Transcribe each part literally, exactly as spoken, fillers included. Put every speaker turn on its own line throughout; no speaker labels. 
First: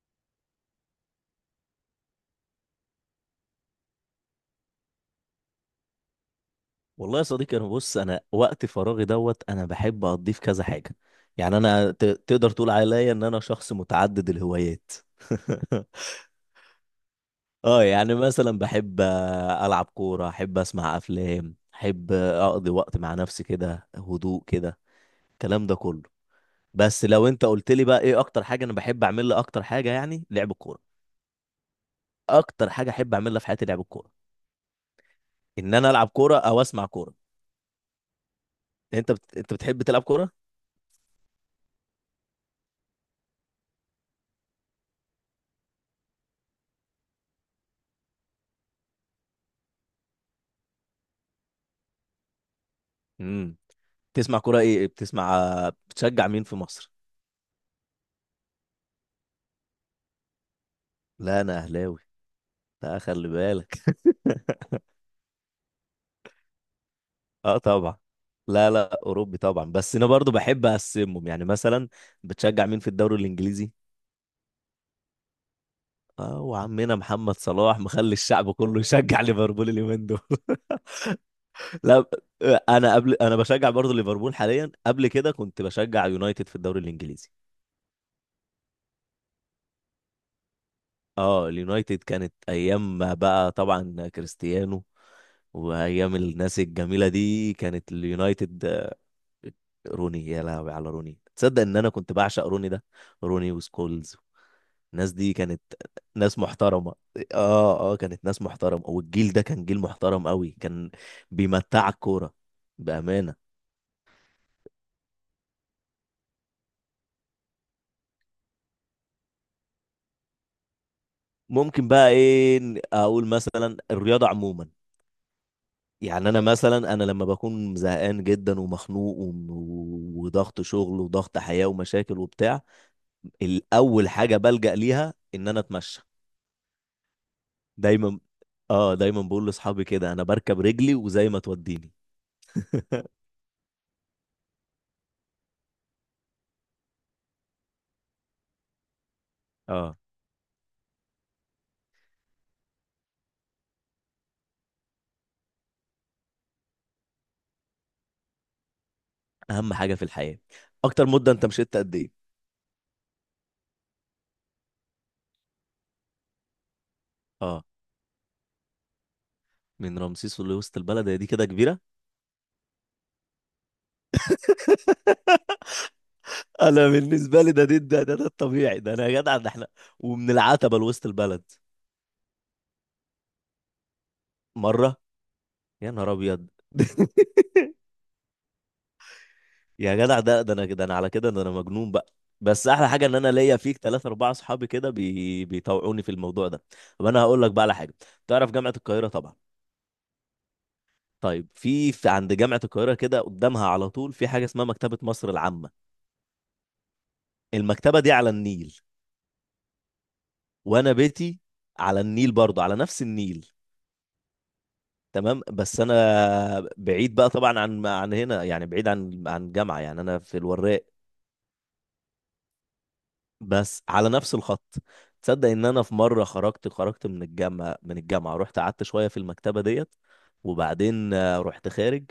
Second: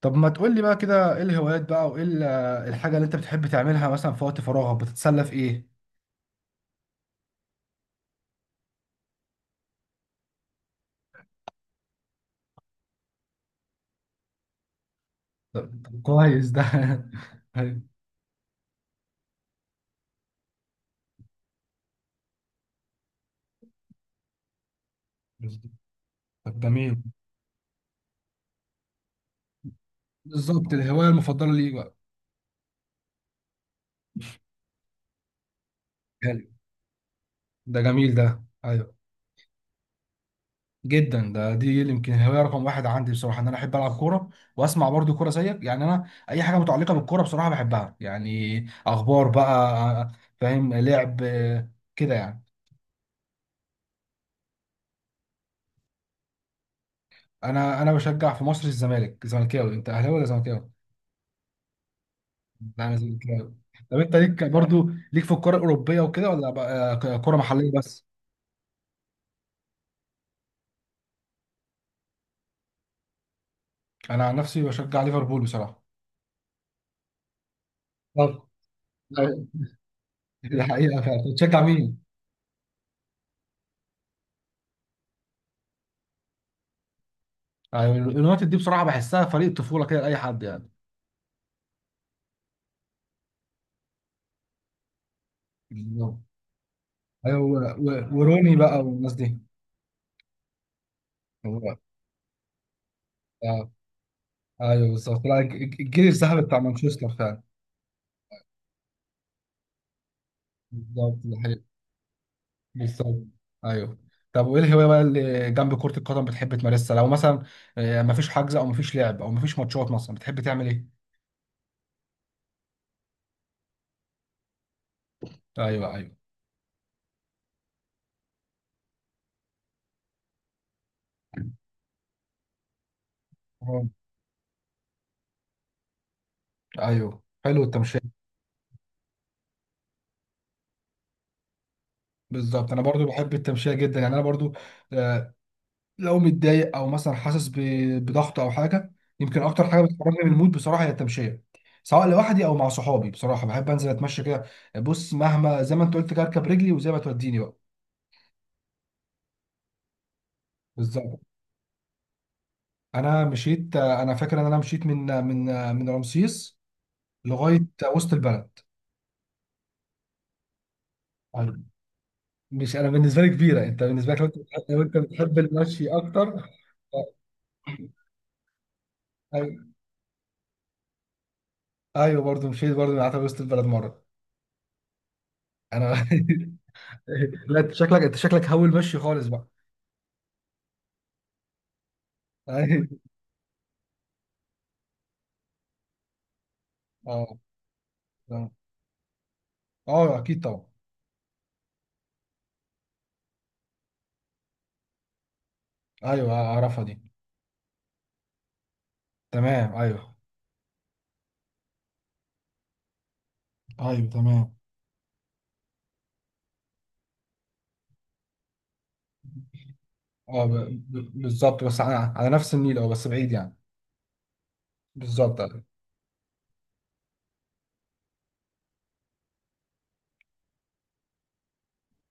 طب ما تقول لي بقى كده ايه الهوايات بقى وايه ال- الحاجة اللي انت بتحب تعملها مثلا في وقت فراغك بتتسلى في ايه؟
والله يا صديقي، انا بص انا وقت فراغي دوت انا بحب اقضيه في كذا حاجه. يعني انا ت- تقدر تقول عليا ان انا شخص متعدد الهوايات.
طب طب كويس ده.
اه
أيوة.
يعني مثلا بحب آه، العب كوره، احب اسمع افلام، احب آه، اقضي وقت مع نفسي كده، هدوء كده، الكلام ده كله.
طب جميل.
بس لو انت قلت لي بقى ايه اكتر حاجه انا بحب اعملها، اكتر حاجه يعني لعب
بالظبط
الكوره.
الهواية المفضلة ليك بقى.
اكتر حاجه احب اعملها في حياتي لعب الكوره، ان انا العب كوره
حلو.
او اسمع كوره.
ده جميل، ده ايوه.
انت بت... انت بتحب تلعب كوره؟
جدا، ده دي يمكن الهواية رقم واحد عندي بصراحة، ان انا احب العب كورة واسمع برضو كورة زيك. يعني انا اي حاجة متعلقة بالكورة بصراحة بحبها يعني. اخبار بقى، فاهم، لعب آه، كده يعني.
امم بتسمع كوره ايه؟ بتسمع؟ بتشجع مين في مصر؟
انا انا بشجع في مصر الزمالك، زملكاوي. انت اهلاوي ولا زملكاوي؟
لا انا اهلاوي.
لا،
لا،
لازم
خلي
كده.
بالك.
طب انت ليك برضو ليك في الكرة الأوروبية وكده، ولا بقى كرة
اه،
محلية
طبعا.
بس؟
لا، لا، اوروبي طبعا، بس انا برضو بحب اقسمهم، يعني مثلا بتشجع مين في الدوري الانجليزي؟
أنا عن نفسي بشجع ليفربول بصراحة.
اه، وعمنا محمد صلاح مخلي
طب،
الشعب كله يشجع
أيوة،
ليفربول اليومين دول.
دي حقيقة فعلا. بتشجع مين؟
لا، انا قبل انا بشجع برضو ليفربول حاليا، قبل كده كنت بشجع يونايتد في الدوري الانجليزي.
يعني اليونايتد دي بصراحة بحسها فريق طفولة كده لأي حد يعني.
اه، اليونايتد كانت ايام ما بقى طبعا كريستيانو وايام
بالظبط.
الناس الجميله
أيوه
دي
و-
كانت
و- وروني
اليونايتد
بقى
آه،
والناس دي.
روني، يا لهوي على روني، تصدق
هو-
ان انا كنت بعشق روني ده؟ روني
آه،
وسكولز.
أيوه
الناس
بالظبط.
دي
لا
كانت
الج- الج- الجيل
ناس
الذهبي بتاع
محترمه.
مانشستر فعلا.
اه، اه، كانت ناس محترمه، والجيل ده كان جيل محترم قوي، كان
بالظبط دي حقيقة.
بيمتع الكوره
بالظبط
بامانه.
ايوه. طب وايه الهوايه بقى اللي جنب كره القدم بتحب تمارسها؟ لو مثلا آه، مفيش حجز او مفيش لعب او مفيش ماتشات، مثلا بتحب تعمل ايه؟
ممكن بقى ايه اقول، مثلا الرياضه عموما.
ايوه ايوه.
يعني انا مثلا انا لما بكون زهقان جدا ومخنوق وم- وضغط شغل وضغط حياة ومشاكل وبتاع،
آه،
الاول حاجة بلجأ ليها ان انا اتمشى.
ايوه حلو التمشيه.
دايما. اه دايما بقول لاصحابي كده انا بركب رجلي وزي ما توديني.
بالظبط، انا برضو بحب التمشيه جدا يعني، انا برضو. آه، لو متضايق او مثلا حاسس ب- بضغط او حاجه، يمكن اكتر حاجه
اه،
بتخرجني من المود بصراحه هي التمشيه، سواء لوحدي او مع صحابي. بصراحه بحب انزل اتمشى كده. بص، مهما زي ما انت قلت كده اركب رجلي وزي ما توديني بقى.
اهم حاجة في الحياة. اكتر
بالظبط.
مدة انت مشيت قد ايه؟
انا مشيت، انا فاكر ان انا مشيت من من من رمسيس
اه،
لغايه وسط البلد.
من رمسيس لوسط البلد، هي دي كده
أيوة.
كبيرة؟
مش انا بالنسبه لي كبيره، انت بالنسبه لك لو انت بتحب لو أنت بتحب المشي اكتر.
انا بالنسبة لي ده ده ده, ده, ده الطبيعي، ده انا يا جدع، ده
ايوه.
احنا ومن العتبة لوسط البلد
أيوة، برضو مشيت، برضو قعدت وسط البلد مره.
مرة. يا
انا.
نهار ابيض.
لا انت شكلك انت شكلك هول مشي خالص بقى.
يا جدع، ده ده انا، ده انا على كده، ده انا مجنون بقى. بس
أيوة.
احلى حاجه ان انا ليا فيك ثلاثة اربعة اصحابي كده بي... بيطوعوني في الموضوع ده. طب انا
اه،
هقول لك بقى على حاجه.
اه،
تعرف جامعه القاهره طبعا؟
آه، اكيد طبعا.
طيب في, في عند جامعه القاهره كده قدامها على طول في حاجه اسمها مكتبه مصر العامه.
ايوه اعرفها دي.
المكتبه دي على النيل،
تمام ايوه.
وانا بيتي على النيل برضه، على نفس النيل.
ايوه تمام.
تمام، بس انا بعيد بقى طبعا عن عن هنا، يعني بعيد عن عن الجامعه، يعني انا في
اه، ب...
الوراق.
ب... بالظبط بس على... على نفس النيل، اه بس بعيد يعني.
بس على نفس الخط.
بالظبط
تصدق
ايوه.
ان انا في مره خرجت خرجت من الجامعه من الجامعه رحت قعدت شويه في المكتبه ديت، وبعدين آه، رحت خارج.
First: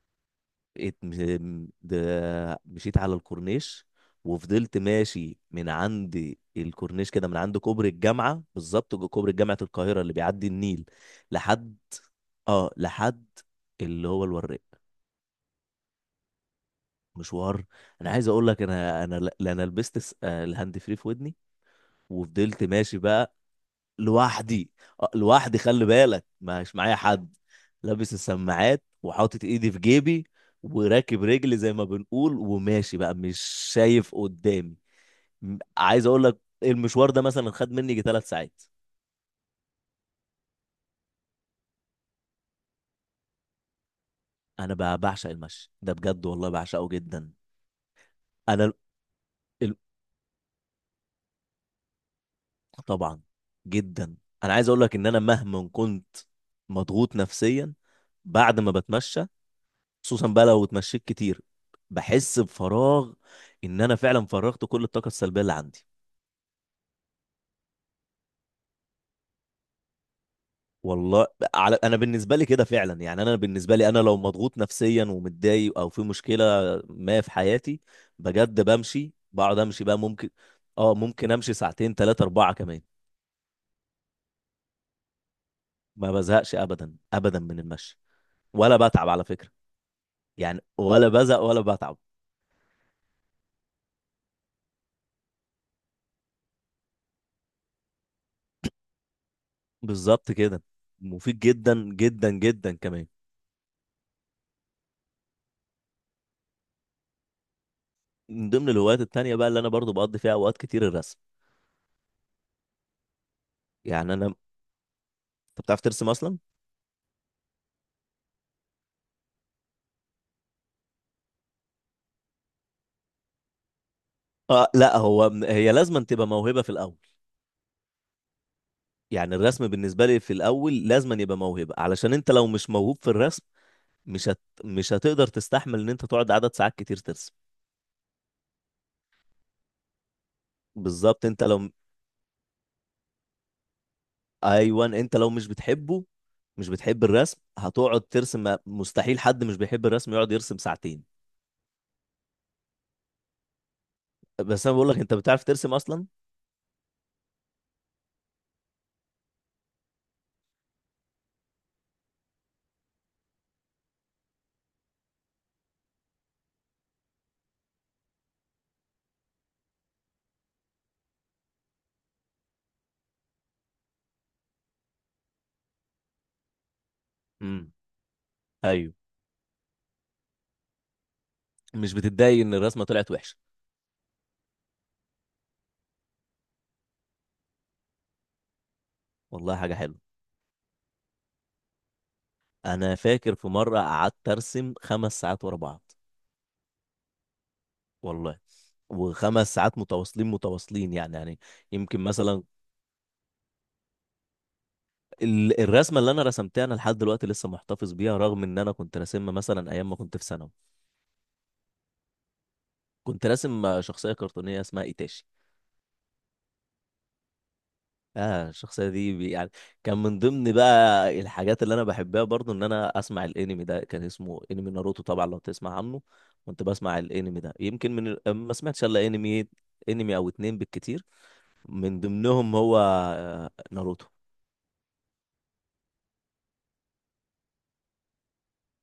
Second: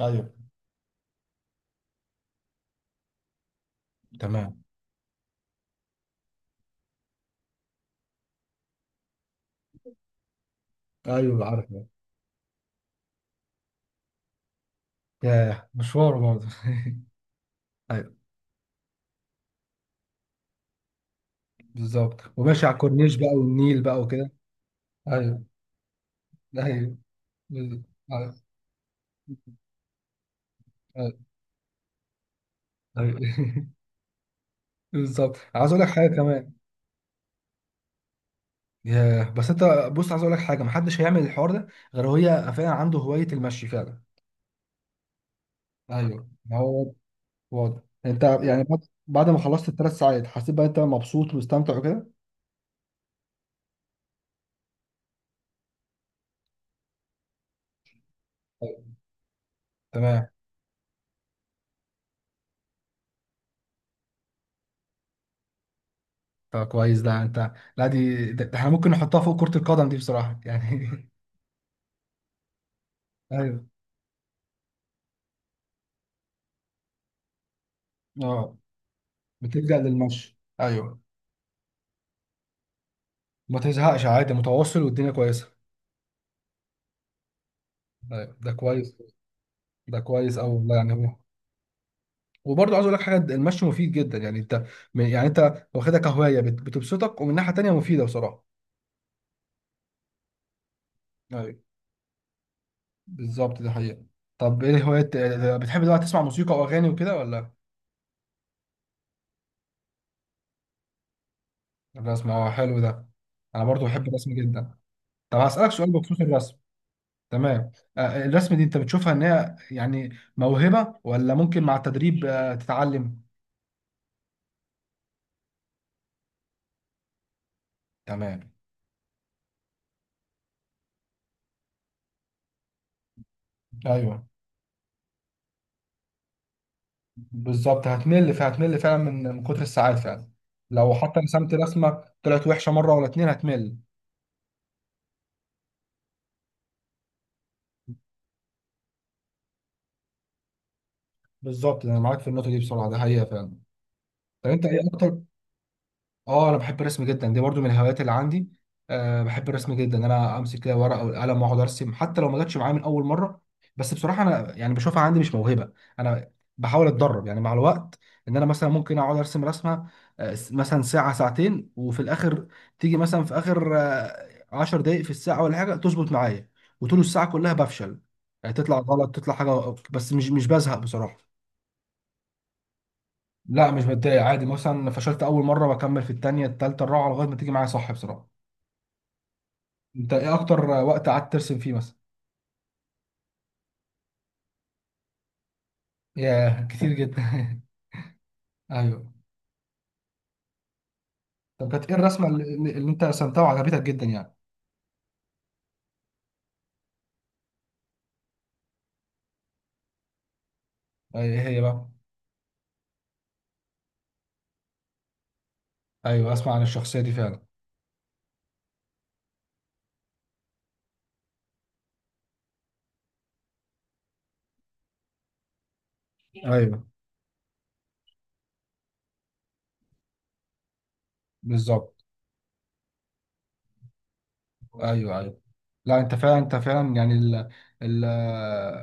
أيوة.
ات- م- د- مشيت على الكورنيش،
تمام.
وفضلت ماشي من عند الكورنيش كده، من عند كوبري الجامعه بالظبط، جو- كوبري جامعه القاهره اللي بيعدي النيل
ايوه عارف.
لحد اه لحد اللي هو الوراق.
ياه مشوار برضه.
مشوار. انا
ايوه.
عايز اقول لك انا، انا لا انا لبست س- آه، الهاند فري في ودني،
بالظبط،
وفضلت
وماشي على
ماشي
الكورنيش بقى
بقى
والنيل بقى وكده.
لوحدي. آه،
ايوه
لوحدي، خلي بالك مش معايا
ايوه
حد،
بز-
لابس
ايوه
السماعات وحاطط ايدي في جيبي
ايوه.
وراكب رجلي زي ما بنقول، وماشي بقى
أيوة.
مش شايف قدامي.
بالظبط
م-
عايز اقول لك
عايز
حاجه
اقول لك
كمان.
المشوار ده مثلا خد مني يجي ثلاث ساعات.
ياه، بس انت، بص عايز اقول لك حاجه، محدش هيعمل الحوار ده غير هي فعلا عنده هوايه المشي فعلا.
انا بقى بعشق المشي ده بجد،
ايوه،
والله
ما
بعشقه
هو
جدا.
واضح. انت يعني
انا ال...
بعد بعد ما خلصت
ال-
الثلاث ساعات حسيت بقى انت مبسوط ومستمتع وكده؟
طبعا، جدا. انا عايز اقول لك ان انا مهما كنت مضغوط نفسيا، بعد ما
أيوة.
بتمشى، خصوصا
تمام.
بقى لو اتمشيت كتير، بحس بفراغ، ان انا فعلا فرغت كل الطاقه السلبيه اللي عندي.
طب كويس ده، انت لا دي ده ده احنا ممكن نحطها فوق كرة القدم دي بصراحة يعني.
والله، على انا بالنسبه لي كده فعلا. يعني انا
ايوه.
بالنسبه لي، انا لو مضغوط نفسيا ومتضايق او في مشكله ما في حياتي،
اه،
بجد بمشي، بقعد
بتلجأ
امشي بقى ممكن.
للمشي،
اه،
ايوه.
ممكن امشي ساعتين، ثلاثه، اربعه كمان.
ما تزهقش عادي، متواصل والدنيا كويسه.
ما بزهقش ابدا ابدا من المشي،
ايوه، ده
ولا
كويس،
بتعب على فكره.
ده كويس قوي
يعني
والله يعني.
ولا
هو
بزهق ولا بتعب.
وبرضه عايز اقول لك حاجه، المشي مفيد جدا يعني. انت يعني، انت واخدها كهوايه، بت- بتبسطك ومن ناحيه تانيه مفيده بصراحه.
بالظبط كده، مفيد
ايوه
جدا جدا جدا كمان.
بالظبط، ده حقيقه. طب ايه هوايات بتحب دلوقتي؟ تسمع موسيقى واغاني وكده ولا؟
من ضمن الهوايات التانية بقى اللي انا برضو بقضي فيها اوقات كتير، الرسم.
ولا اسمع؟ آه، حلو ده. انا برضه بحب
يعني انا
الرسم
انت
جدا. طب هسألك
بتعرف
سؤال
ترسم
بخصوص
اصلا؟
الرسم. تمام. آه، الرسم دي انت بتشوفها ان هي يعني موهبه، ولا ممكن مع التدريب آه، تتعلم؟
اه، لا، هو هي لازما تبقى موهبة في الاول.
تمام
يعني الرسم بالنسبة لي في الاول لازما يبقى موهبة، علشان انت لو مش موهوب في الرسم
ايوه.
مش هت... مش هتقدر تستحمل ان انت تقعد عدد ساعات كتير ترسم.
بالظبط، هتمل، فهتمل فعلا من من كتر الساعات فعلا. لو حتى
بالظبط، انت
رسمت
لو
رسمه طلعت وحشه مره ولا اتنين هتمل.
ايوه، انت لو مش بتحبه مش بتحب الرسم، هتقعد ترسم؟ مستحيل حد مش بيحب الرسم يقعد يرسم ساعتين.
بالظبط. انا معاك في النقطه دي بصراحه، ده حقيقه فعلا. طب انت
بس انا
ايه
بقول لك، انت
اكتر؟
بتعرف ترسم اصلا؟
اه، انا بحب الرسم جدا، دي برضو من الهوايات اللي عندي. أه، بحب الرسم جدا، ان انا امسك كده ورقه والقلم واقعد ارسم حتى لو ما جاتش معايا من اول مره. بس بصراحه انا يعني بشوفها عندي مش موهبه. انا بحاول اتدرب يعني مع الوقت ان انا مثلا ممكن اقعد ارسم رسمه آه، س- مثلا ساعه ساعتين وفي الاخر تيجي مثلا في اخر آه، عشر دقائق في الساعه ولا حاجه تظبط معايا، وطول الساعه كلها
امم
بفشل. يعني تطلع
ايوه،
غلط، تطلع حاجه، بس مش مش بزهق بصراحه.
مش بتتضايق ان الرسمة طلعت وحشة؟
لا مش بتضايق عادي، مثلا فشلت اول مره بكمل في التانية التالتة الرابعه لغايه ما تيجي معايا صح بصراحه.
والله حاجة حلوة.
انت ايه اكتر وقت قعدت ترسم فيه مثلا؟
انا فاكر في مره قعدت ارسم خمس ساعات ورا بعض.
ياه كتير جدا.
والله،
ايوه.
وخمس ساعات متواصلين متواصلين، يعني يعني.
طب كانت ايه
يمكن
الرسمه
مثلا
اللي, اللي انت رسمتها وعجبتك جدا يعني؟
ال- الرسمه اللي انا رسمتها انا لحد دلوقتي لسه محتفظ بيها، رغم ان انا كنت راسمها مثلا ايام ما كنت في ثانوي.
ايه هي بقى؟
كنت راسم شخصيه كرتونيه اسمها ايتاشي.
ايوه، اسمع عن الشخصيه دي فعلا.
اه، الشخصيه دي بي- يعني كان من ضمن بقى الحاجات اللي انا بحبها برضو ان انا اسمع الانمي، ده كان اسمه انمي ناروتو، طبعا لو تسمع عنه. كنت
ايوه
بسمع الانمي ده يمكن من ال- ما سمعتش الا انمي انمي او اتنين بالكتير. من
بالظبط.
ضمنهم هو آه، ناروتو.
ايوه ايوه. لا انت فعلا انت فعلا يعني ال ال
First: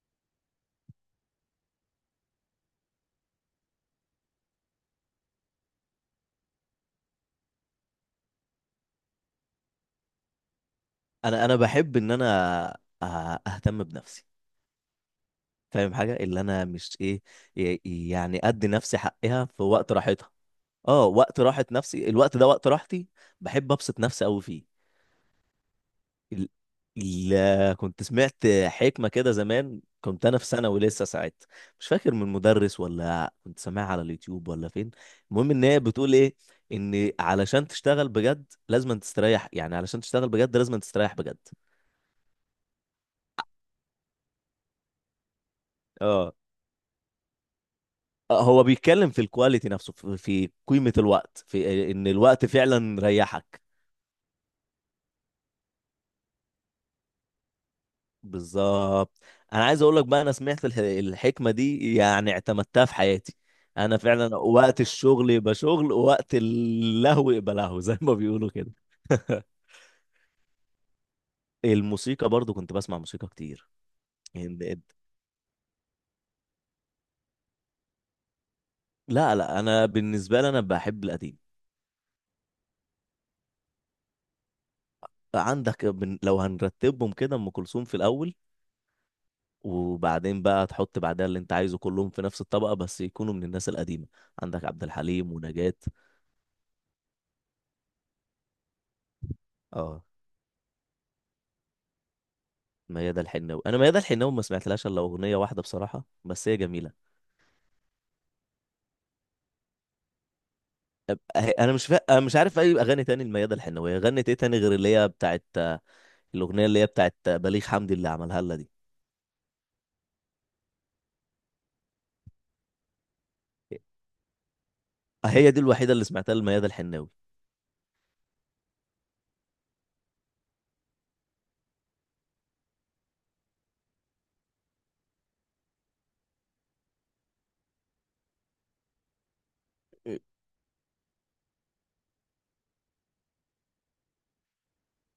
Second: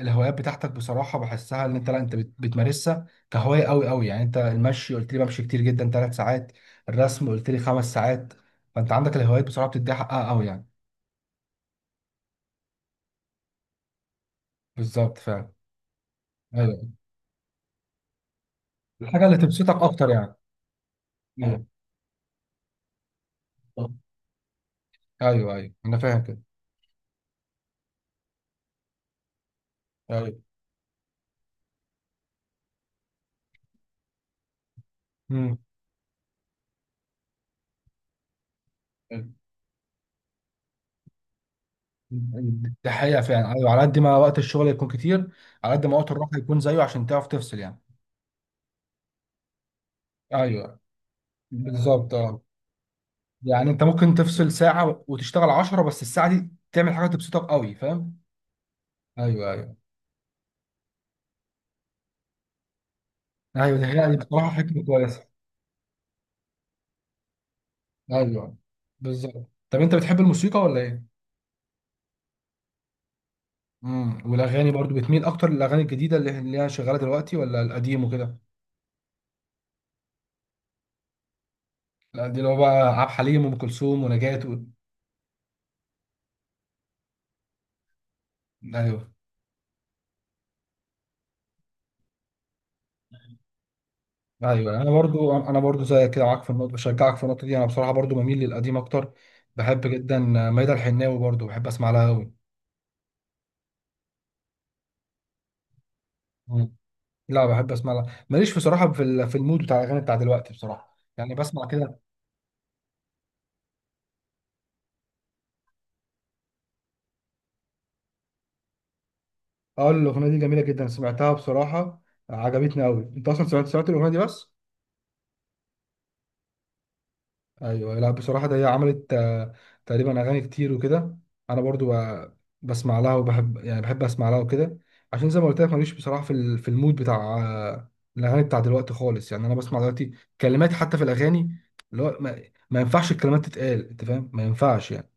الهوايات بتاعتك بصراحه بحسها ان انت، لا انت بت- بتمارسها كهوايه قوي قوي يعني. انت المشي قلت لي بمشي كتير جدا ثلاث ساعات، الرسم قلت لي خمس ساعات. فانت عندك الهوايات بصراحه بتديها حقها قوي يعني.
انا انا بحب ان انا آه، اهتم بنفسي.
بالظبط فعلا.
فاهم؟ حاجه اللي انا
ايوه،
مش ايه، ي- يعني ادي نفسي
الحاجه اللي
حقها في
تبسطك
وقت
اكتر
راحتها.
يعني.
اه، وقت راحه نفسي الوقت ده وقت راحتي، بحب
ايوه
ابسط نفسي قوي فيه.
ايوه ايوه، انا فاهم كده.
ال- ال- كنت سمعت حكمة كده زمان، كنت
ايوه.
أنا في ثانوي لسه ساعتها، مش فاكر من مدرس ولا كنت سامعها على اليوتيوب ولا فين. المهم
امم.
إن هي بتقول إيه؟ إن علشان تشتغل بجد لازم تستريح، يعني علشان تشتغل بجد لازم تستريح بجد.
ده حقيقه فعلا، ايوه، على قد ما وقت الشغل يكون كتير، على قد ما وقت الراحه
اه،
يكون زيه عشان تعرف تفصل يعني.
آه، هو بيتكلم في الكواليتي نفسه، في في
ايوه
قيمة الوقت، في إن
بالظبط، آه.
الوقت فعلا ريحك.
يعني انت ممكن تفصل ساعة وتشتغل عشرة، بس الساعة دي تعمل حاجة تبسطك قوي. فاهم؟
بالظبط.
ايوه
انا
ايوه.
عايز اقول لك بقى، انا سمعت الح- الحكمه دي يعني اعتمدتها في حياتي.
ايوه دي
انا
حقيقة، دي
فعلا
بصراحة
وقت
حكمة كويسة.
الشغل يبقى شغل ووقت اللهو يبقى لهو، زي ما بيقولوا
ايوه
كده.
بالظبط. طب انت بتحب الموسيقى ولا ايه؟
الموسيقى برضو كنت بسمع موسيقى كتير.
امم والاغاني
يعني،
برضو، بتميل اكتر للاغاني الجديدة اللي اللي هي شغالة دلوقتي، ولا القديم وكده؟
لا، لا، انا بالنسبه لي انا بحب القديم.
القديم اللي هو بقى عبد الحليم وام كلثوم ونجاة و...
عندك بن- لو هنرتبهم كده، ام كلثوم في الاول،
ايوه
وبعدين بقى تحط بعدها اللي انت عايزه كلهم في نفس الطبقه، بس يكونوا من الناس القديمه. عندك
ايوه.
عبد
انا
الحليم
برضو انا
ونجاة.
برضو زيك كده، معاك في النقطة، بشجعك في النقطة دي. انا بصراحة برضو بميل للقديم اكتر. بحب
اه،
جدا ميادة الحناوي، برضو بحب اسمع لها قوي.
ميادة الحناوي. انا ميادة الحناوي ما سمعتلهاش الا اغنيه واحده بصراحه، بس هي جميله.
لا بحب اسمع لها. ماليش بصراحه في ال- في المود بتاع الاغاني بتاع دلوقتي بصراحه،
أب-
يعني
أه-
بسمع
انا مش فا...
كده.
أنا مش عارف اي اغاني تاني لميادة الحناوي، غنت ايه تاني غير اللي هي بتاعت الاغنيه اللي هي بتاعت بليغ حمدي اللي عملها لها دي؟
اه، الاغنيه دي جميله جدا، سمعتها بصراحه. آه، عجبتني قوي. انت اصلا سمعت سمعت الاغنيه دي بس؟
هي دي الوحيده اللي سمعتها لميادة الحناوي.
ايوه. لا بصراحه ده هي عملت آه، تقريبا اغاني كتير وكده. انا برضو ب- بسمع لها وبحب، يعني بحب اسمع لها وكده، عشان زي ما قلت لك ماليش بصراحه في ال- في المود بتاع آه، الاغاني بتاع دلوقتي خالص يعني. انا بسمع دلوقتي كلمات حتى في الاغاني اللي هو ما, ما ينفعش الكلمات تتقال. انت فاهم؟ ما ينفعش يعني،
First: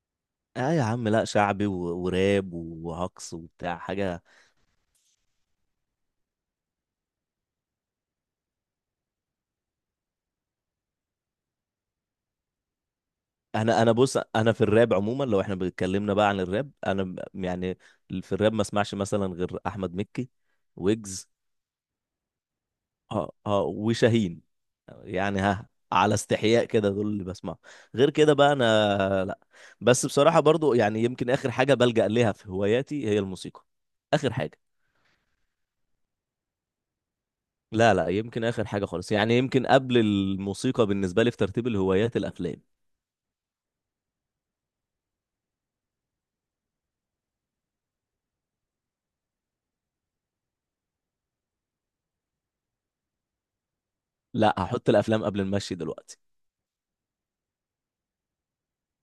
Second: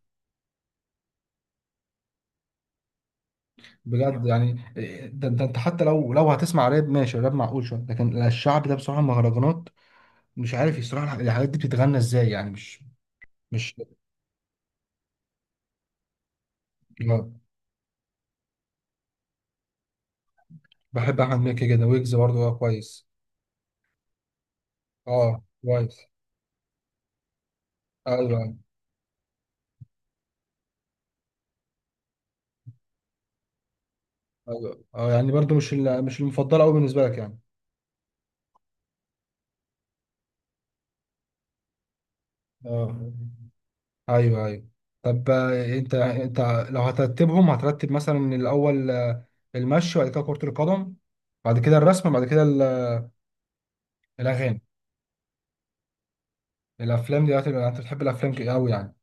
اه يا عم، لا، شعبي و... وراب وهقص وبتاع حاجه.
بجد يعني. ده ده انت حتى لو لو هتسمع راب، ماشي راب معقول شويه، لكن الشعب ده بصراحه مهرجانات مش عارف يصراحه الح- الحاجات دي بتتغنى ازاي يعني. مش. مش.
انا انا بص، انا في الراب عموما، لو احنا بنتكلمنا بقى عن الراب، انا ب-
اه.
يعني في الراب ما اسمعش مثلا غير احمد مكي،
بحب
ويجز.
احمد مكي جدا، ويجز برضه، اه كويس.
اه، اه، وشاهين. يعني
اه
ها،
كويس.
على استحياء كده دول اللي بسمعه. غير كده
ايوه
بقى انا لا. بس بصراحة برضو يعني يمكن اخر حاجة بلجأ ليها في هواياتي هي الموسيقى. اخر حاجة.
ايوه. اه، يعني برضه مش ال- مش المفضله قوي بالنسبه لك يعني.
لا، لا، يمكن اخر حاجة خالص، يعني يمكن قبل الموسيقى بالنسبة لي في ترتيب الهوايات الافلام.
اه، ايوه ايوه. طب آه، انت انت لو هترتبهم هترتب مثلا الاول، آه، المشي، بعد كده كرة القدم، بعد كده الرسم، بعد كده ال-
لا،
الاغاني.
هحط الافلام قبل المشي دلوقتي.
الافلام دي يعني انت بتحب الافلام ك- قوي يعني؟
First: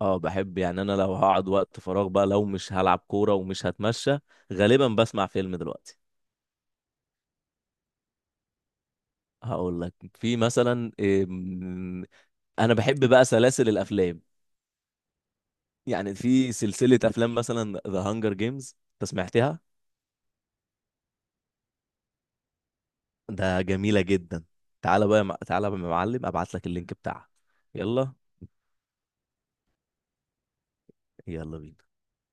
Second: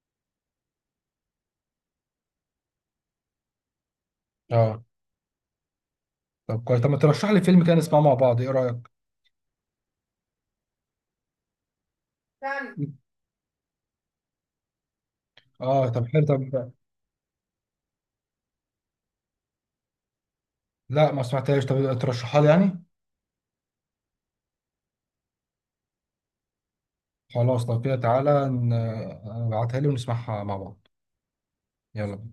اه، بحب، يعني انا لو هقعد وقت فراغ بقى، لو مش هلعب كورة ومش هتمشى،
اه.
غالبا بسمع فيلم دلوقتي.
طب كويس، طب ما ترشح لي فيلم كده نسمعه مع بعض، ايه رايك؟
هقول لك في مثلا إيه، م- انا بحب بقى سلاسل الافلام.
اه، طب
يعني
حلو.
في
طب
سلسلة أفلام مثلا ذا هانجر جيمز، أنت سمعتها؟
لا، ما سمعتهاش. طب ترشحها لي يعني.
ده جميلة جدا. تعالى بقى يا مع- تعالى بقى يا معلم أبعت لك اللينك بتاعها.
خلاص لو كده
يلا.
تعالى ن- ابعتها لي ونسمعها مع بعض.
يلا بينا.
يلا بينا.